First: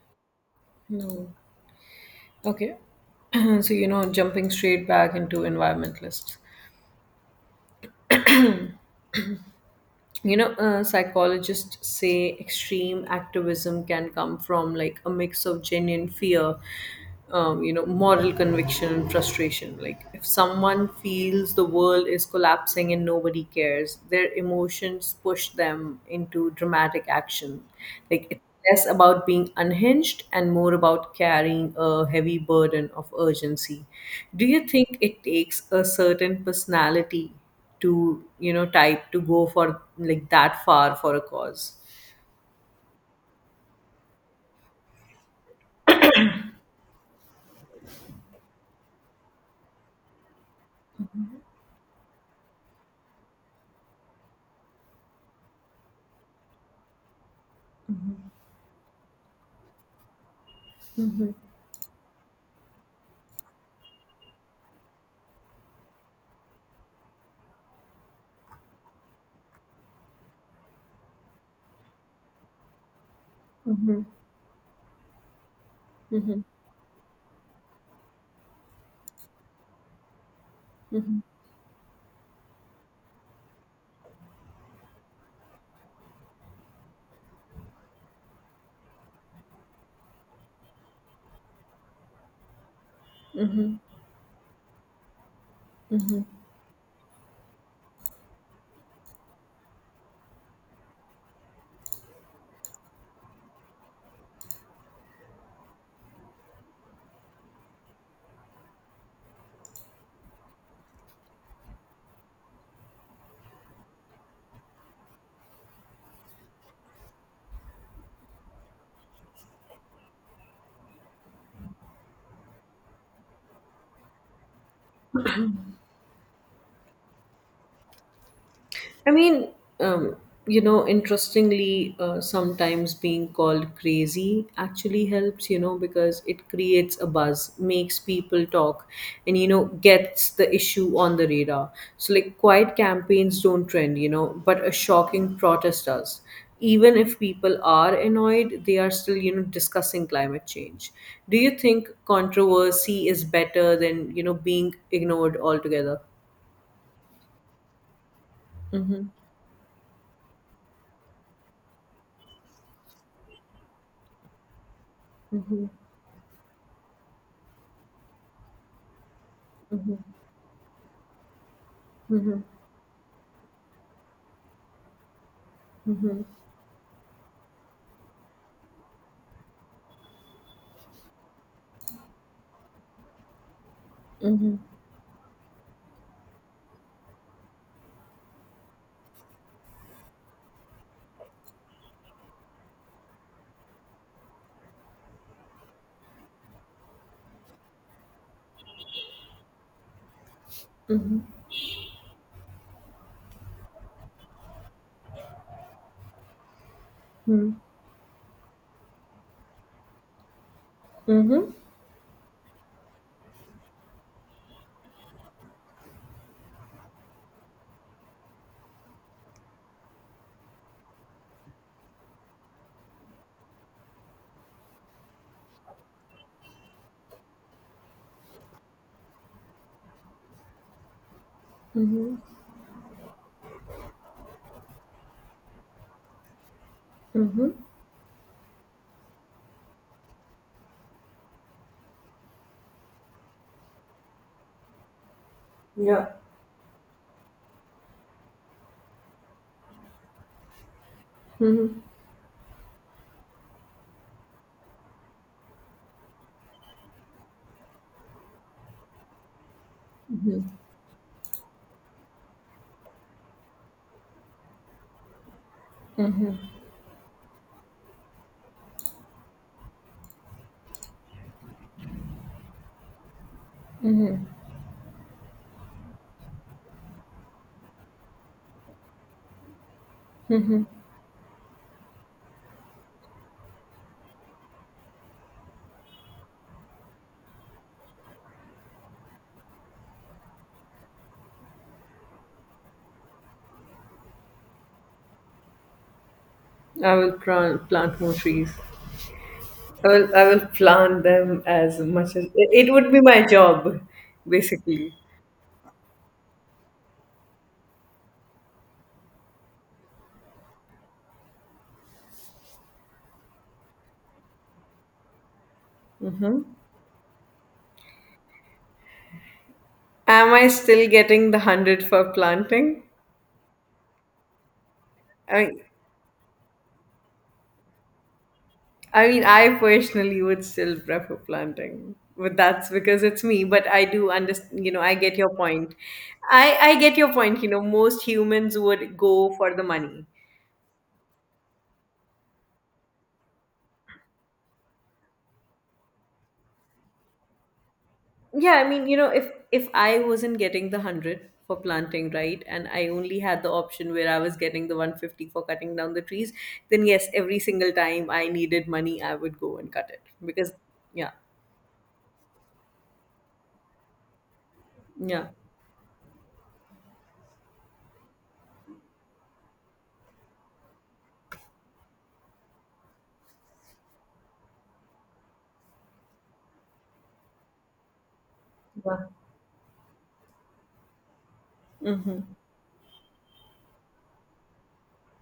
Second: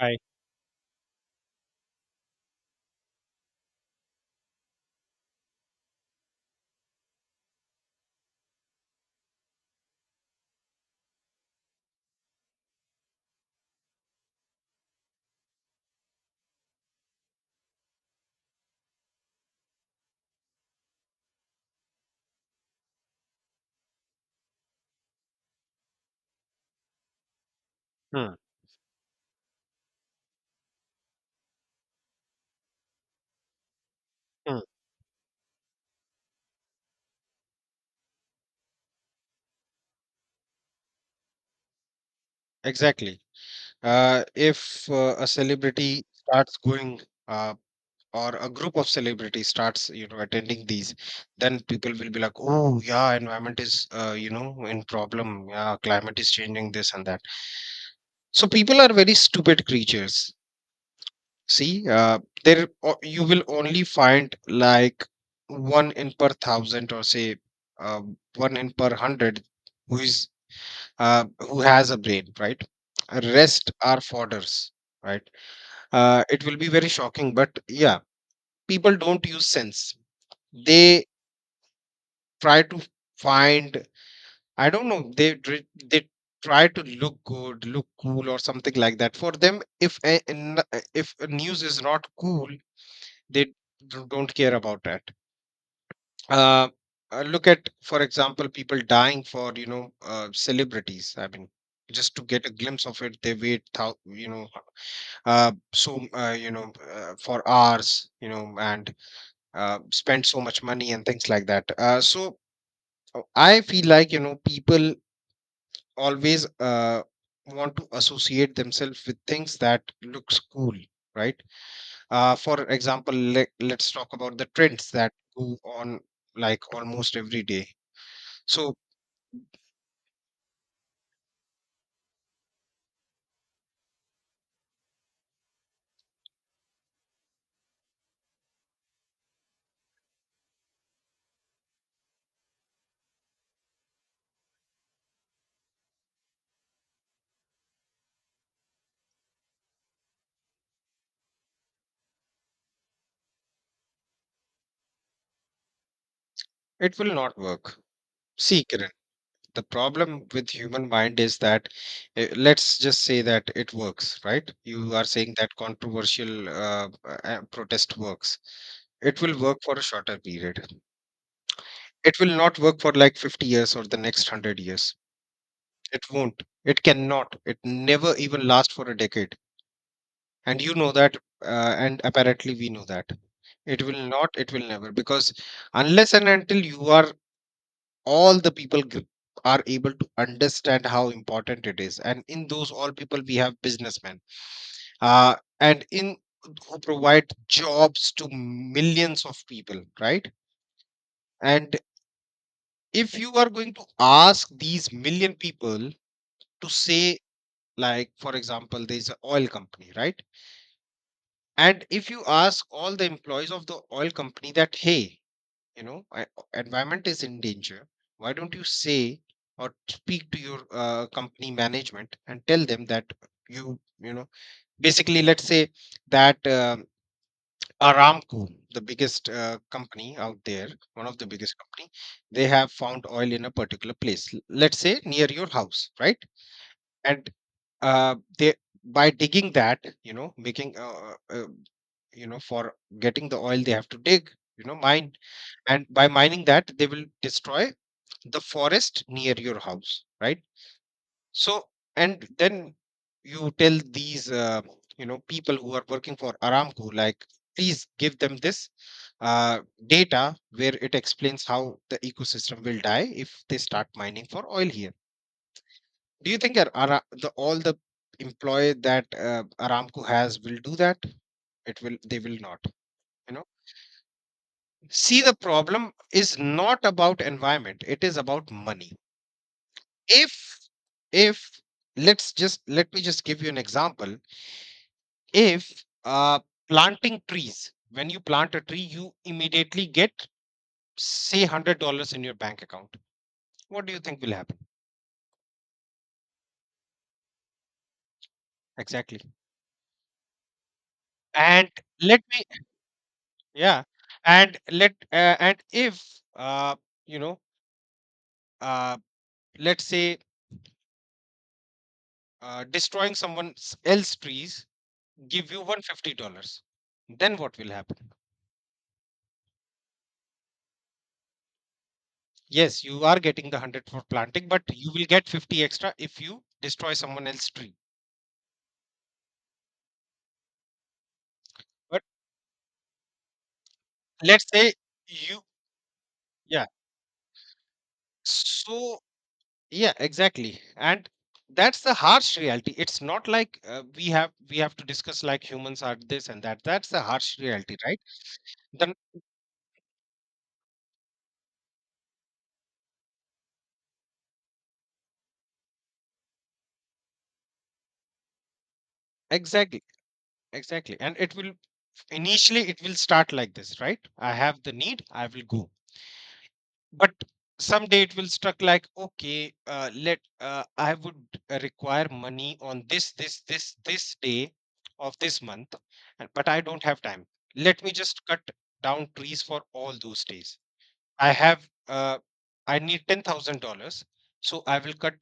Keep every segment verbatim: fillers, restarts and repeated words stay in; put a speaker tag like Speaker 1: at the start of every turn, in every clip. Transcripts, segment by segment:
Speaker 1: Right.
Speaker 2: No. Okay. so, you know, jumping straight back into environmentalists. you know uh, psychologists say extreme activism can come from like a mix of genuine fear, um, you know moral conviction and frustration, like if someone feels the world is collapsing and nobody cares, their emotions push them into dramatic action, like
Speaker 1: Hmm.
Speaker 2: it's less about being unhinged and more about carrying a heavy burden of urgency. Do
Speaker 1: mm,
Speaker 2: you think it takes a certain personality to you know type to go for like that far for a cause?
Speaker 1: exactly. Uh, if uh, a celebrity starts going, uh, or a group of celebrities starts, you know, attending these, then people will be like, "Oh, yeah, environment is, uh, you know, in problem. Yeah, climate is changing this and that." So people are very stupid creatures. See, uh, there o- you will only find like one in per thousand, or say, uh, one in per hundred, who is uh, who has a brain, right? Rest are fodders, right? Uh, it will be very shocking, but yeah, people don't use sense. They
Speaker 2: Mm-hmm.
Speaker 1: try to find, I don't know, they dri- they try to look good, look cool, or something like that. For them, if a, n- if a news is not cool, they d-
Speaker 2: Mm-hmm.
Speaker 1: don't care about that.
Speaker 2: Mm-hmm.
Speaker 1: Uh, uh, Look at, for example, people dying for you know uh, celebrities. I mean, just to get a glimpse of it, they wait thou you know uh, so uh, you know uh, for hours, you know and uh, spend so much money and things like that, uh, so uh, i feel like you know people always uh, want to associate themselves with things that looks cool, right. Uh, for example, let, let's talk about the trends that go on like almost every day, so...
Speaker 2: I mean, um, you know, interestingly, uh, sometimes being called crazy actually helps, you know, because it creates a buzz, makes people talk, and, you know, gets the issue on the radar. So, like, quiet campaigns don't trend, you know, but a shocking protest does. Even if people are annoyed, they are still, you know, discussing climate change. Do you think controversy is better than, you know, being ignored altogether?
Speaker 1: It will not work. See, Kiran,
Speaker 2: Mm-hmm.
Speaker 1: the problem with human mind is that, uh, let's just say that it works, right? You are saying that
Speaker 2: Mm-hmm.
Speaker 1: controversial uh, uh, uh, protest works. It will work for a
Speaker 2: Mm-hmm.
Speaker 1: shorter period. It will not work for like fifty years or the next one hundred years. It
Speaker 2: Mhm.
Speaker 1: won't, it cannot, it never even last for a decade, and you know that. Uh, and apparently we know that it will not, it
Speaker 2: Mhm.
Speaker 1: will never, because, unless and until you are all the people, g- are able to understand how important it is, and in those all people we have businessmen, uh, and in who provide jobs to millions of people, right?
Speaker 2: Mhm.
Speaker 1: And if you are going to ask these million people to say,
Speaker 2: Mhm.
Speaker 1: like, for example, there's an oil company, right?
Speaker 2: Mhm.
Speaker 1: And if you ask all the employees of the oil company that, hey, you know, I, environment is in danger, why don't you say or speak to your uh, company management and tell them that you you know basically let's say that, um Aramco, the biggest uh, company out there, one of the biggest company,
Speaker 2: Mhm.
Speaker 1: they have found oil in a particular place, l- let's say near your house, right? And
Speaker 2: Mhm.
Speaker 1: uh, they by digging that, you know making uh, uh, you know for getting the oil, they have to dig, you know, mine, and by
Speaker 2: Yeah,
Speaker 1: mining that they will destroy the forest near your house, right? So, and then you tell these uh, you know people who are working for Aramco, like, please give them this uh, data where it explains how the ecosystem will die if they start mining for oil here. Do you think Ar- Ara- the all the employee that uh, Aramco has will do that? It will They will not, you know. See, the problem is not about environment, it is about money. If if let's just let me just give you an example. If uh planting trees when you plant a tree, you immediately get, say, hundred dollars in your bank account. What do you think will happen?
Speaker 2: I will plant plant more trees.
Speaker 1: Exactly.
Speaker 2: I will I will plant them
Speaker 1: And
Speaker 2: as much
Speaker 1: let
Speaker 2: as it,
Speaker 1: me,
Speaker 2: it would be my job,
Speaker 1: yeah, and let,
Speaker 2: basically.
Speaker 1: uh, and if uh you know uh let's say, uh, destroying someone else's trees give you 150
Speaker 2: Hmm.
Speaker 1: dollars Then what will happen?
Speaker 2: Am I still getting the hundred for planting?
Speaker 1: Yes, you are getting the one hundred for planting, but you will get
Speaker 2: I mean,
Speaker 1: fifty extra if you destroy someone else's tree.
Speaker 2: I mean, I personally would still prefer planting,
Speaker 1: But
Speaker 2: but that's because it's me. But I do
Speaker 1: let's
Speaker 2: understand, you
Speaker 1: say
Speaker 2: know, I get your
Speaker 1: you,
Speaker 2: point. I
Speaker 1: yeah.
Speaker 2: I get your point. You know, most humans would
Speaker 1: So,
Speaker 2: go for the
Speaker 1: yeah,
Speaker 2: money.
Speaker 1: exactly. And that's the harsh reality. It's not like, uh, we have we have to discuss like humans are this and that. That's the harsh reality, right?
Speaker 2: Yeah, I mean,
Speaker 1: Then,
Speaker 2: you know, if if I wasn't getting the one hundred for planting, right, and I only had the option where I was getting the one fifty for cutting down the trees, then yes, every single time I needed money, I would go and
Speaker 1: exactly,
Speaker 2: cut it, because,
Speaker 1: exactly.
Speaker 2: Yeah.
Speaker 1: And it will initially it will start like this, right? I have the need, I
Speaker 2: Yeah.
Speaker 1: will go. But someday it will struck like, okay, uh, let uh, I would, uh, require money on this, this, this, this day of this month, and- but I don't have time. Let me just cut
Speaker 2: Yeah.
Speaker 1: down trees for all those days. i have uh,
Speaker 2: Mhm.
Speaker 1: i need ten thousand dollars, so I will cut,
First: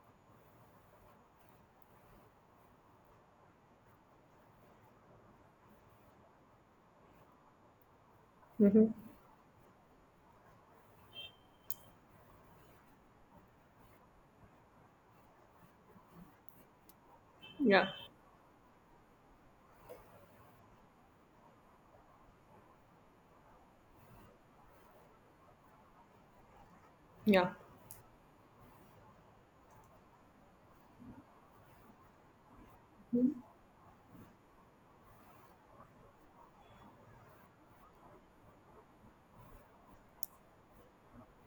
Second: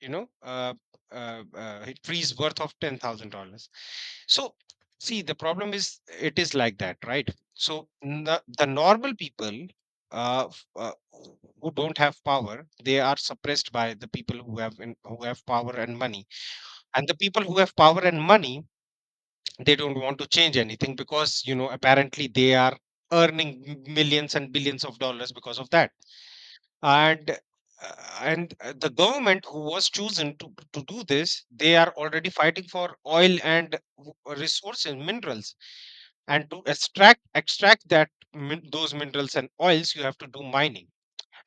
Speaker 1: you know, uh, uh, uh, it frees worth of ten thousand dollars. So, see, the problem is it is like that, right? So the, the
Speaker 2: Mhm.
Speaker 1: normal people, uh, f- uh, who don't have power, they are suppressed by the people, who have in, who have power and money. And the people who have
Speaker 2: Yeah.
Speaker 1: power and money, they don't want to change anything, because you know apparently they are earning, m- millions and billions of dollars because of that. and
Speaker 2: Yeah.
Speaker 1: uh, and uh, the government who was chosen, to, to do this, they are already fighting for oil and, w- uh, resources, minerals. And to extract extract that, min- those minerals and oils, you have to do mining.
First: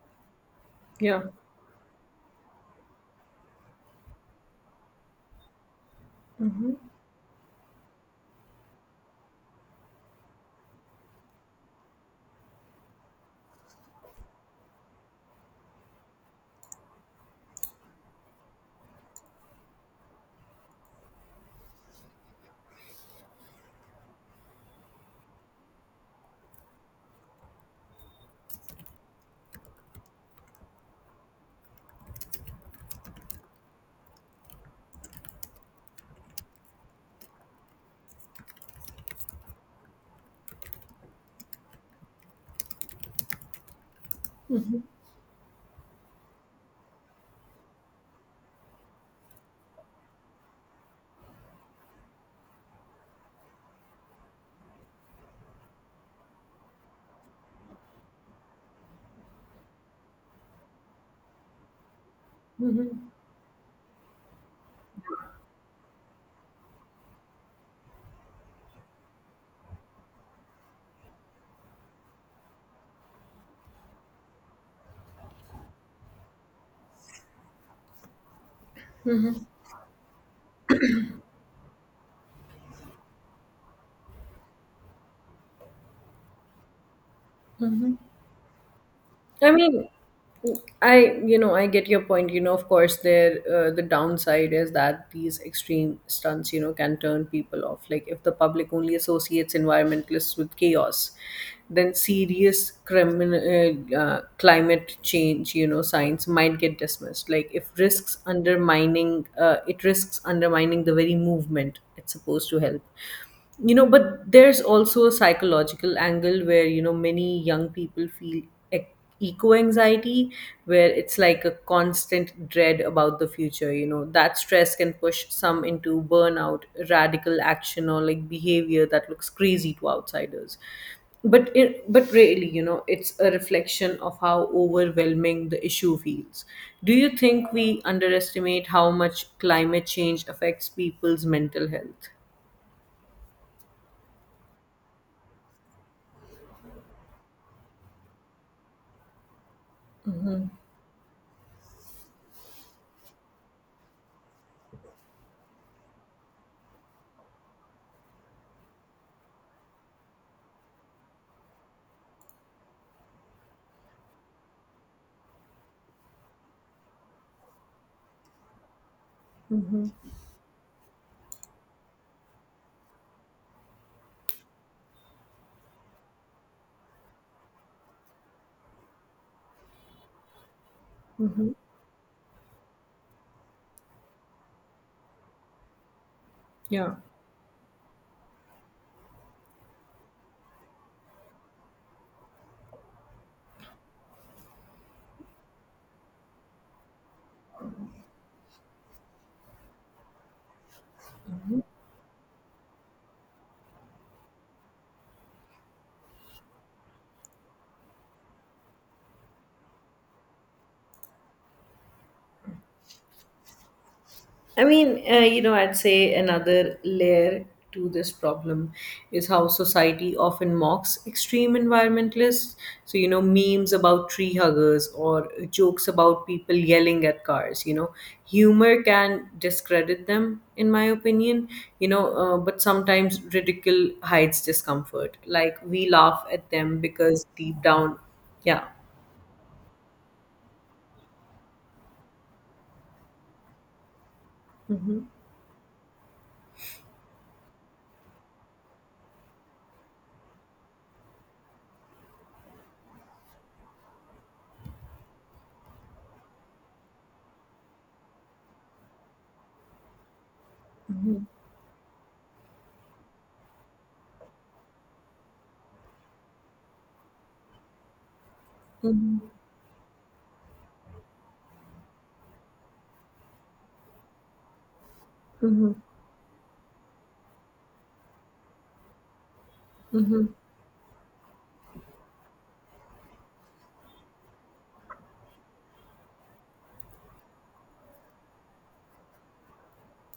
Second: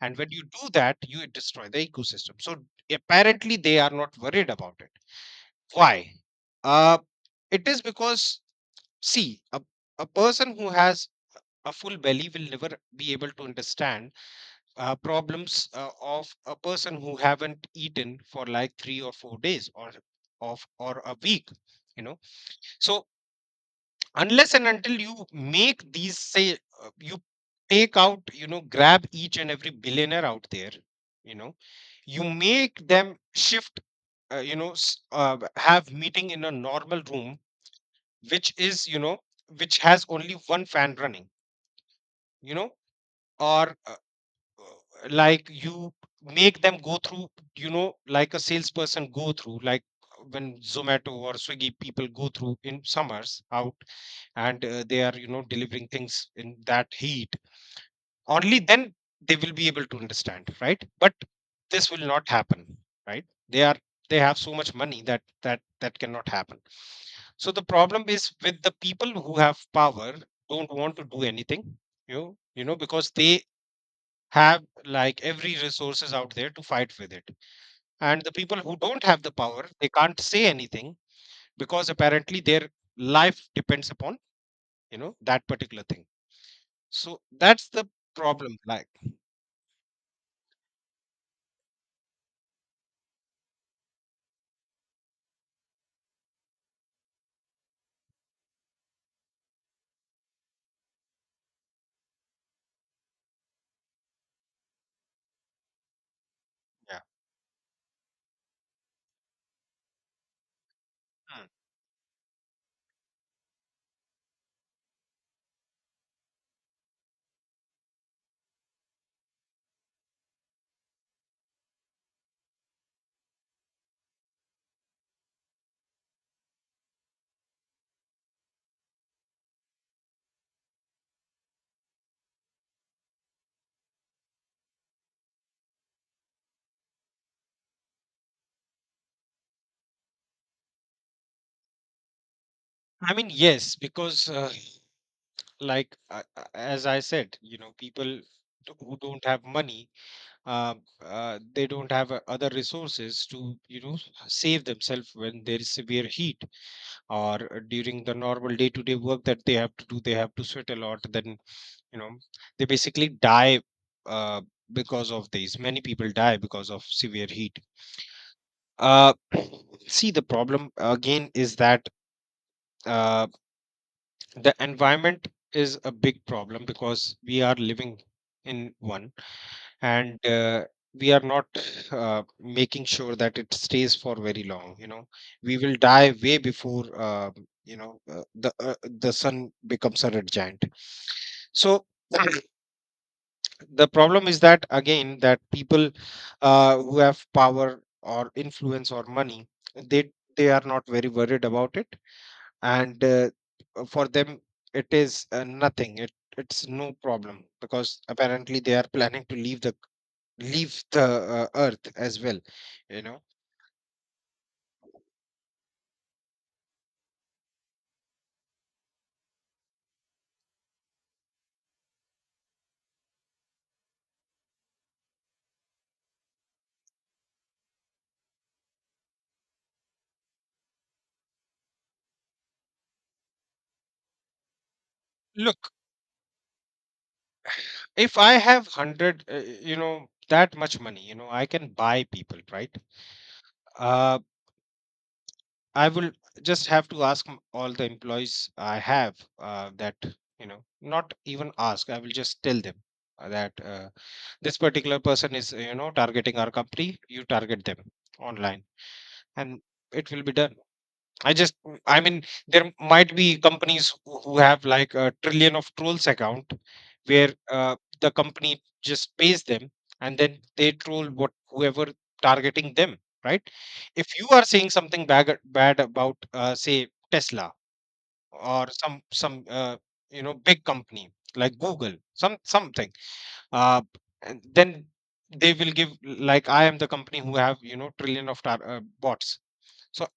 Speaker 1: And when you do that,
Speaker 2: Yeah.
Speaker 1: you destroy the ecosystem. So apparently they are not worried about it. Why? uh it is because, see, a, a person who has a full belly will never be able to understand uh, problems, uh, of a person who haven't eaten for like three or four days, or of or a week, you know. So, unless and until you make these, say, uh, you, take out you know, grab each and every billionaire out there, you know, you make them shift, uh, you know s- uh, have meeting in a normal room, which is, you know, which has only one fan running, you know, or uh, like, you make them go through, you know, like a salesperson go through, like when Zomato or Swiggy people go through in summers out, and uh, they are, you know, delivering things in that heat. Only then they will be able to understand, right? But this will not happen. Right, they are they have so much money that that that cannot happen. So the problem is with the people who have power, don't want to do anything. You you know because they have like every resources out there to fight with it. And the people who don't have the power, they can't say anything because apparently their life depends upon, you know that particular thing. So that's the problem, like.
Speaker 2: I mean, I you know I get your point. You know, of course, there uh, the downside is that these extreme stunts you know can turn people off, like if the public only associates environmentalists with chaos, then serious criminal uh, uh, climate change you know science might get
Speaker 1: Yeah.
Speaker 2: dismissed. Like if risks undermining uh, it risks undermining the very
Speaker 1: Hmm.
Speaker 2: movement it's supposed to help. You know but there's also a psychological angle where you know many young people feel ec- eco anxiety, where it's like a constant dread about the future. You know that stress can push some into burnout, radical action, or like behavior that looks crazy to outsiders, but it, but really, you know it's a reflection of how overwhelming the issue feels. Do you think we underestimate how much climate change affects people's mental health?
Speaker 1: I mean, yes, because uh, like, uh, uh, as I said, you know, people, d- who don't have money, uh, uh, they don't have uh, other resources to, you know, save themselves when there is severe heat, or during the normal day-to-day work that they have to do, they have to sweat a lot, then, you know, they basically die, uh, because of these. Many people die because of severe heat. uh, See, the problem again is that, uh, the environment is a big problem, because we are living in one, and uh, we are not uh, making sure that it stays for very long, you know. We will die way before,
Speaker 2: Yeah.
Speaker 1: uh, you know uh, the uh, the sun becomes a red giant. So, the problem is that, again, that people, uh, who have power or influence or money, they they are not very worried about it. And, uh, uh, for them it is, uh, nothing. It it's no problem, because apparently they are planning to leave the leave the uh, earth as well, you know.
Speaker 2: I mean, uh, you know, I'd say another layer to this problem is how society often mocks extreme environmentalists. So, you know, memes about tree huggers or jokes about people yelling at cars, you know, humor can discredit them, in my opinion. You know, uh, but sometimes ridicule hides discomfort, like
Speaker 1: Look,
Speaker 2: we laugh at them because deep down,
Speaker 1: if I have
Speaker 2: yeah.
Speaker 1: one hundred, uh, you know, that much money, you know, I can buy people, right? uh,
Speaker 2: Hmm.
Speaker 1: I will just have to ask, m- all the employees I have, uh, that, you know, not even ask, I will just tell them, uh, that, uh, this particular person is, you know, targeting our company, you target them online, and it will be done. I just, I mean, there might be companies who who have like a trillion of trolls account, where uh, the company just
Speaker 2: Hmm.
Speaker 1: pays them, and then they troll, what whoever targeting them, right? If you are saying something bad,
Speaker 2: Hmm.
Speaker 1: bad about, uh, say, Tesla, or some some uh, you
Speaker 2: Hmm.
Speaker 1: know, big company like Google, some something, uh, and then, they will give like I am the company who have, you know, trillion of, tar- uh, bots. So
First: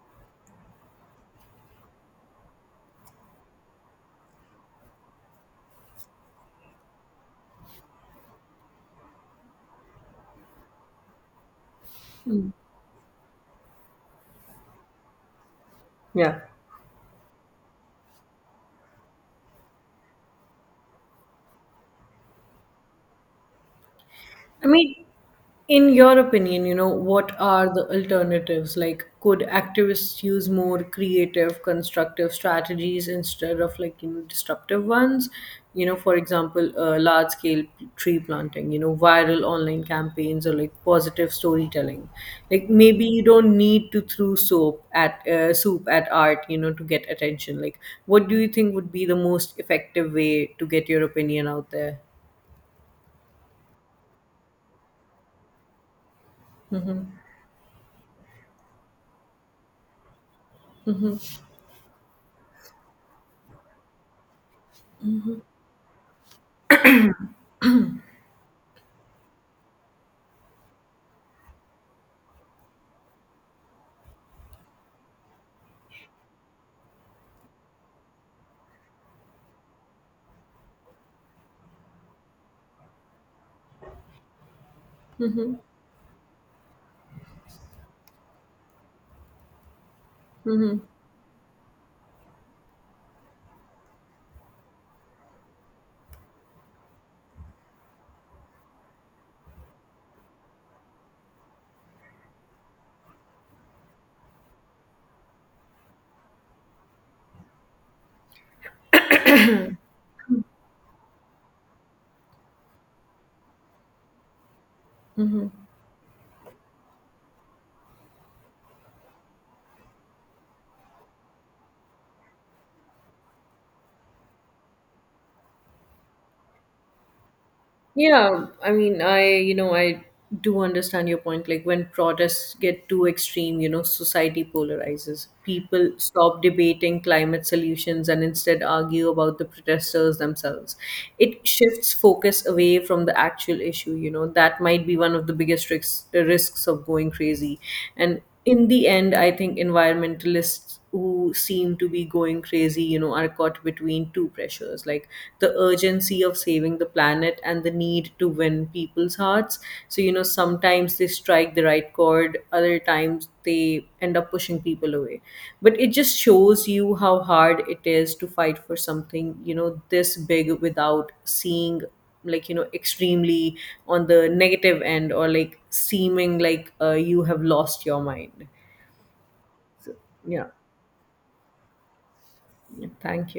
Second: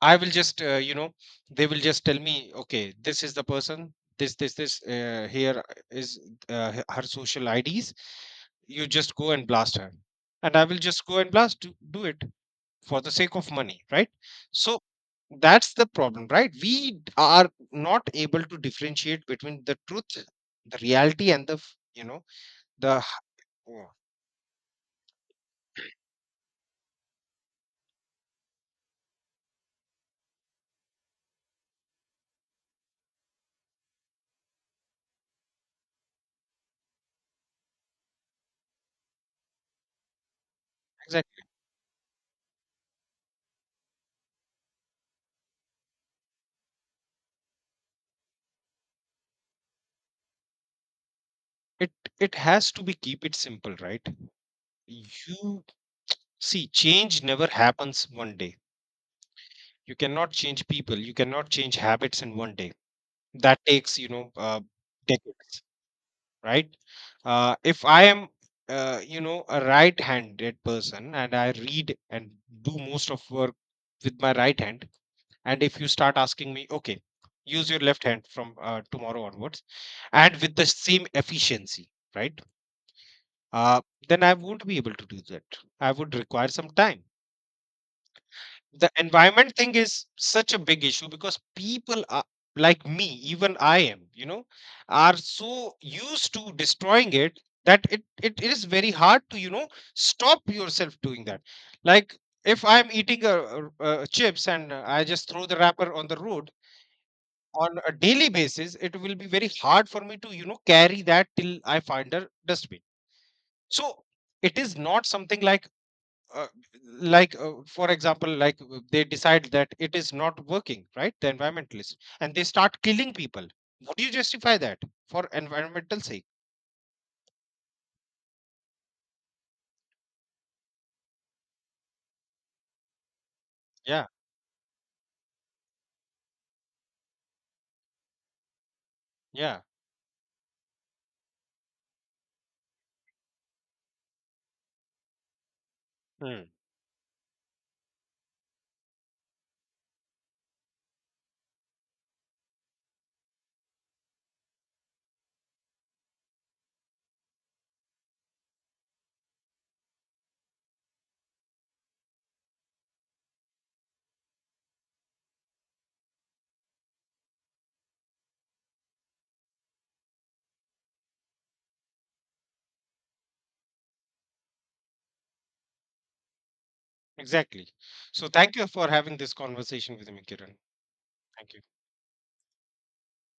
Speaker 1: I will just, uh, you know, they will just tell me, okay, this is the person, this, this, this, uh, here is, uh, h- her social I Ds. You just go and blast her. And I will just go and blast, do, do it
Speaker 2: Hmm.
Speaker 1: for the sake of money, right? So that's the problem,
Speaker 2: Yeah.
Speaker 1: right? We, d- are not able to differentiate between the truth, the reality, and the, f- you know, the, h-
Speaker 2: I mean, in your opinion, you know, what are the alternatives? Like, could activists use more creative, constructive strategies instead of like, you know, disruptive ones? You know, for example, uh, large scale tree planting, you know, viral online campaigns or like positive
Speaker 1: Exactly.
Speaker 2: storytelling. Like, maybe you don't need to throw soap at uh, soup at art, you know, to get attention. Like, what do you think would be the most effective way to get your opinion out
Speaker 1: It
Speaker 2: there?
Speaker 1: it has to be keep it simple, right? You see, change never happens one day. You cannot change people. You cannot change habits in one day. That takes, you know, uh, decades. Right? Uh, if I am, uh, you know, a right-handed person, and I read and do most of work with my right hand, and if you start asking me, okay, use your left hand from, uh, tomorrow onwards, and with the same efficiency, right? Uh, then I won't be able to do that.
Speaker 2: Mm-hmm.
Speaker 1: I would require some time. The environment thing is such a
Speaker 2: Mm-hmm.
Speaker 1: big issue, because people are like me, even I am, you know, are so used to destroying it, that it, it is very hard to, you know, stop yourself doing that. Like, if I'm eating a, a, a chips, and, uh, I just throw the wrapper on the road on a daily basis, it will be very hard for me to, you know, carry that till I find a dustbin. So it is not something like, uh, like uh, for example, like, uh, they decide that it is not working, right, the environmentalists, and they start killing people. Would you justify that for environmental sake?
Speaker 2: Yeah, I mean, I, you know, I do understand your point. Like when protests get too extreme, you know,
Speaker 1: Yeah,
Speaker 2: society polarizes. People stop debating climate solutions and instead argue about the
Speaker 1: yeah.
Speaker 2: protesters themselves. It shifts focus away from the actual issue, you know. That might be one of the biggest risks,
Speaker 1: Hmm.
Speaker 2: risks of going crazy. And in the end, I think environmentalists who seem to be going crazy, you know, are caught between two pressures, like the urgency of saving the planet and the need to win people's hearts. So, you know, sometimes they strike the right chord, other times they end up pushing people away. But it just shows you how hard it is to fight for something, you know, this big, without seeing like you know extremely on the negative end or like seeming like uh, you have
Speaker 1: Exactly.
Speaker 2: lost your
Speaker 1: So
Speaker 2: mind.
Speaker 1: thank you for having this conversation with me,
Speaker 2: Yeah,
Speaker 1: Kiran. Thank you.
Speaker 2: yeah, thank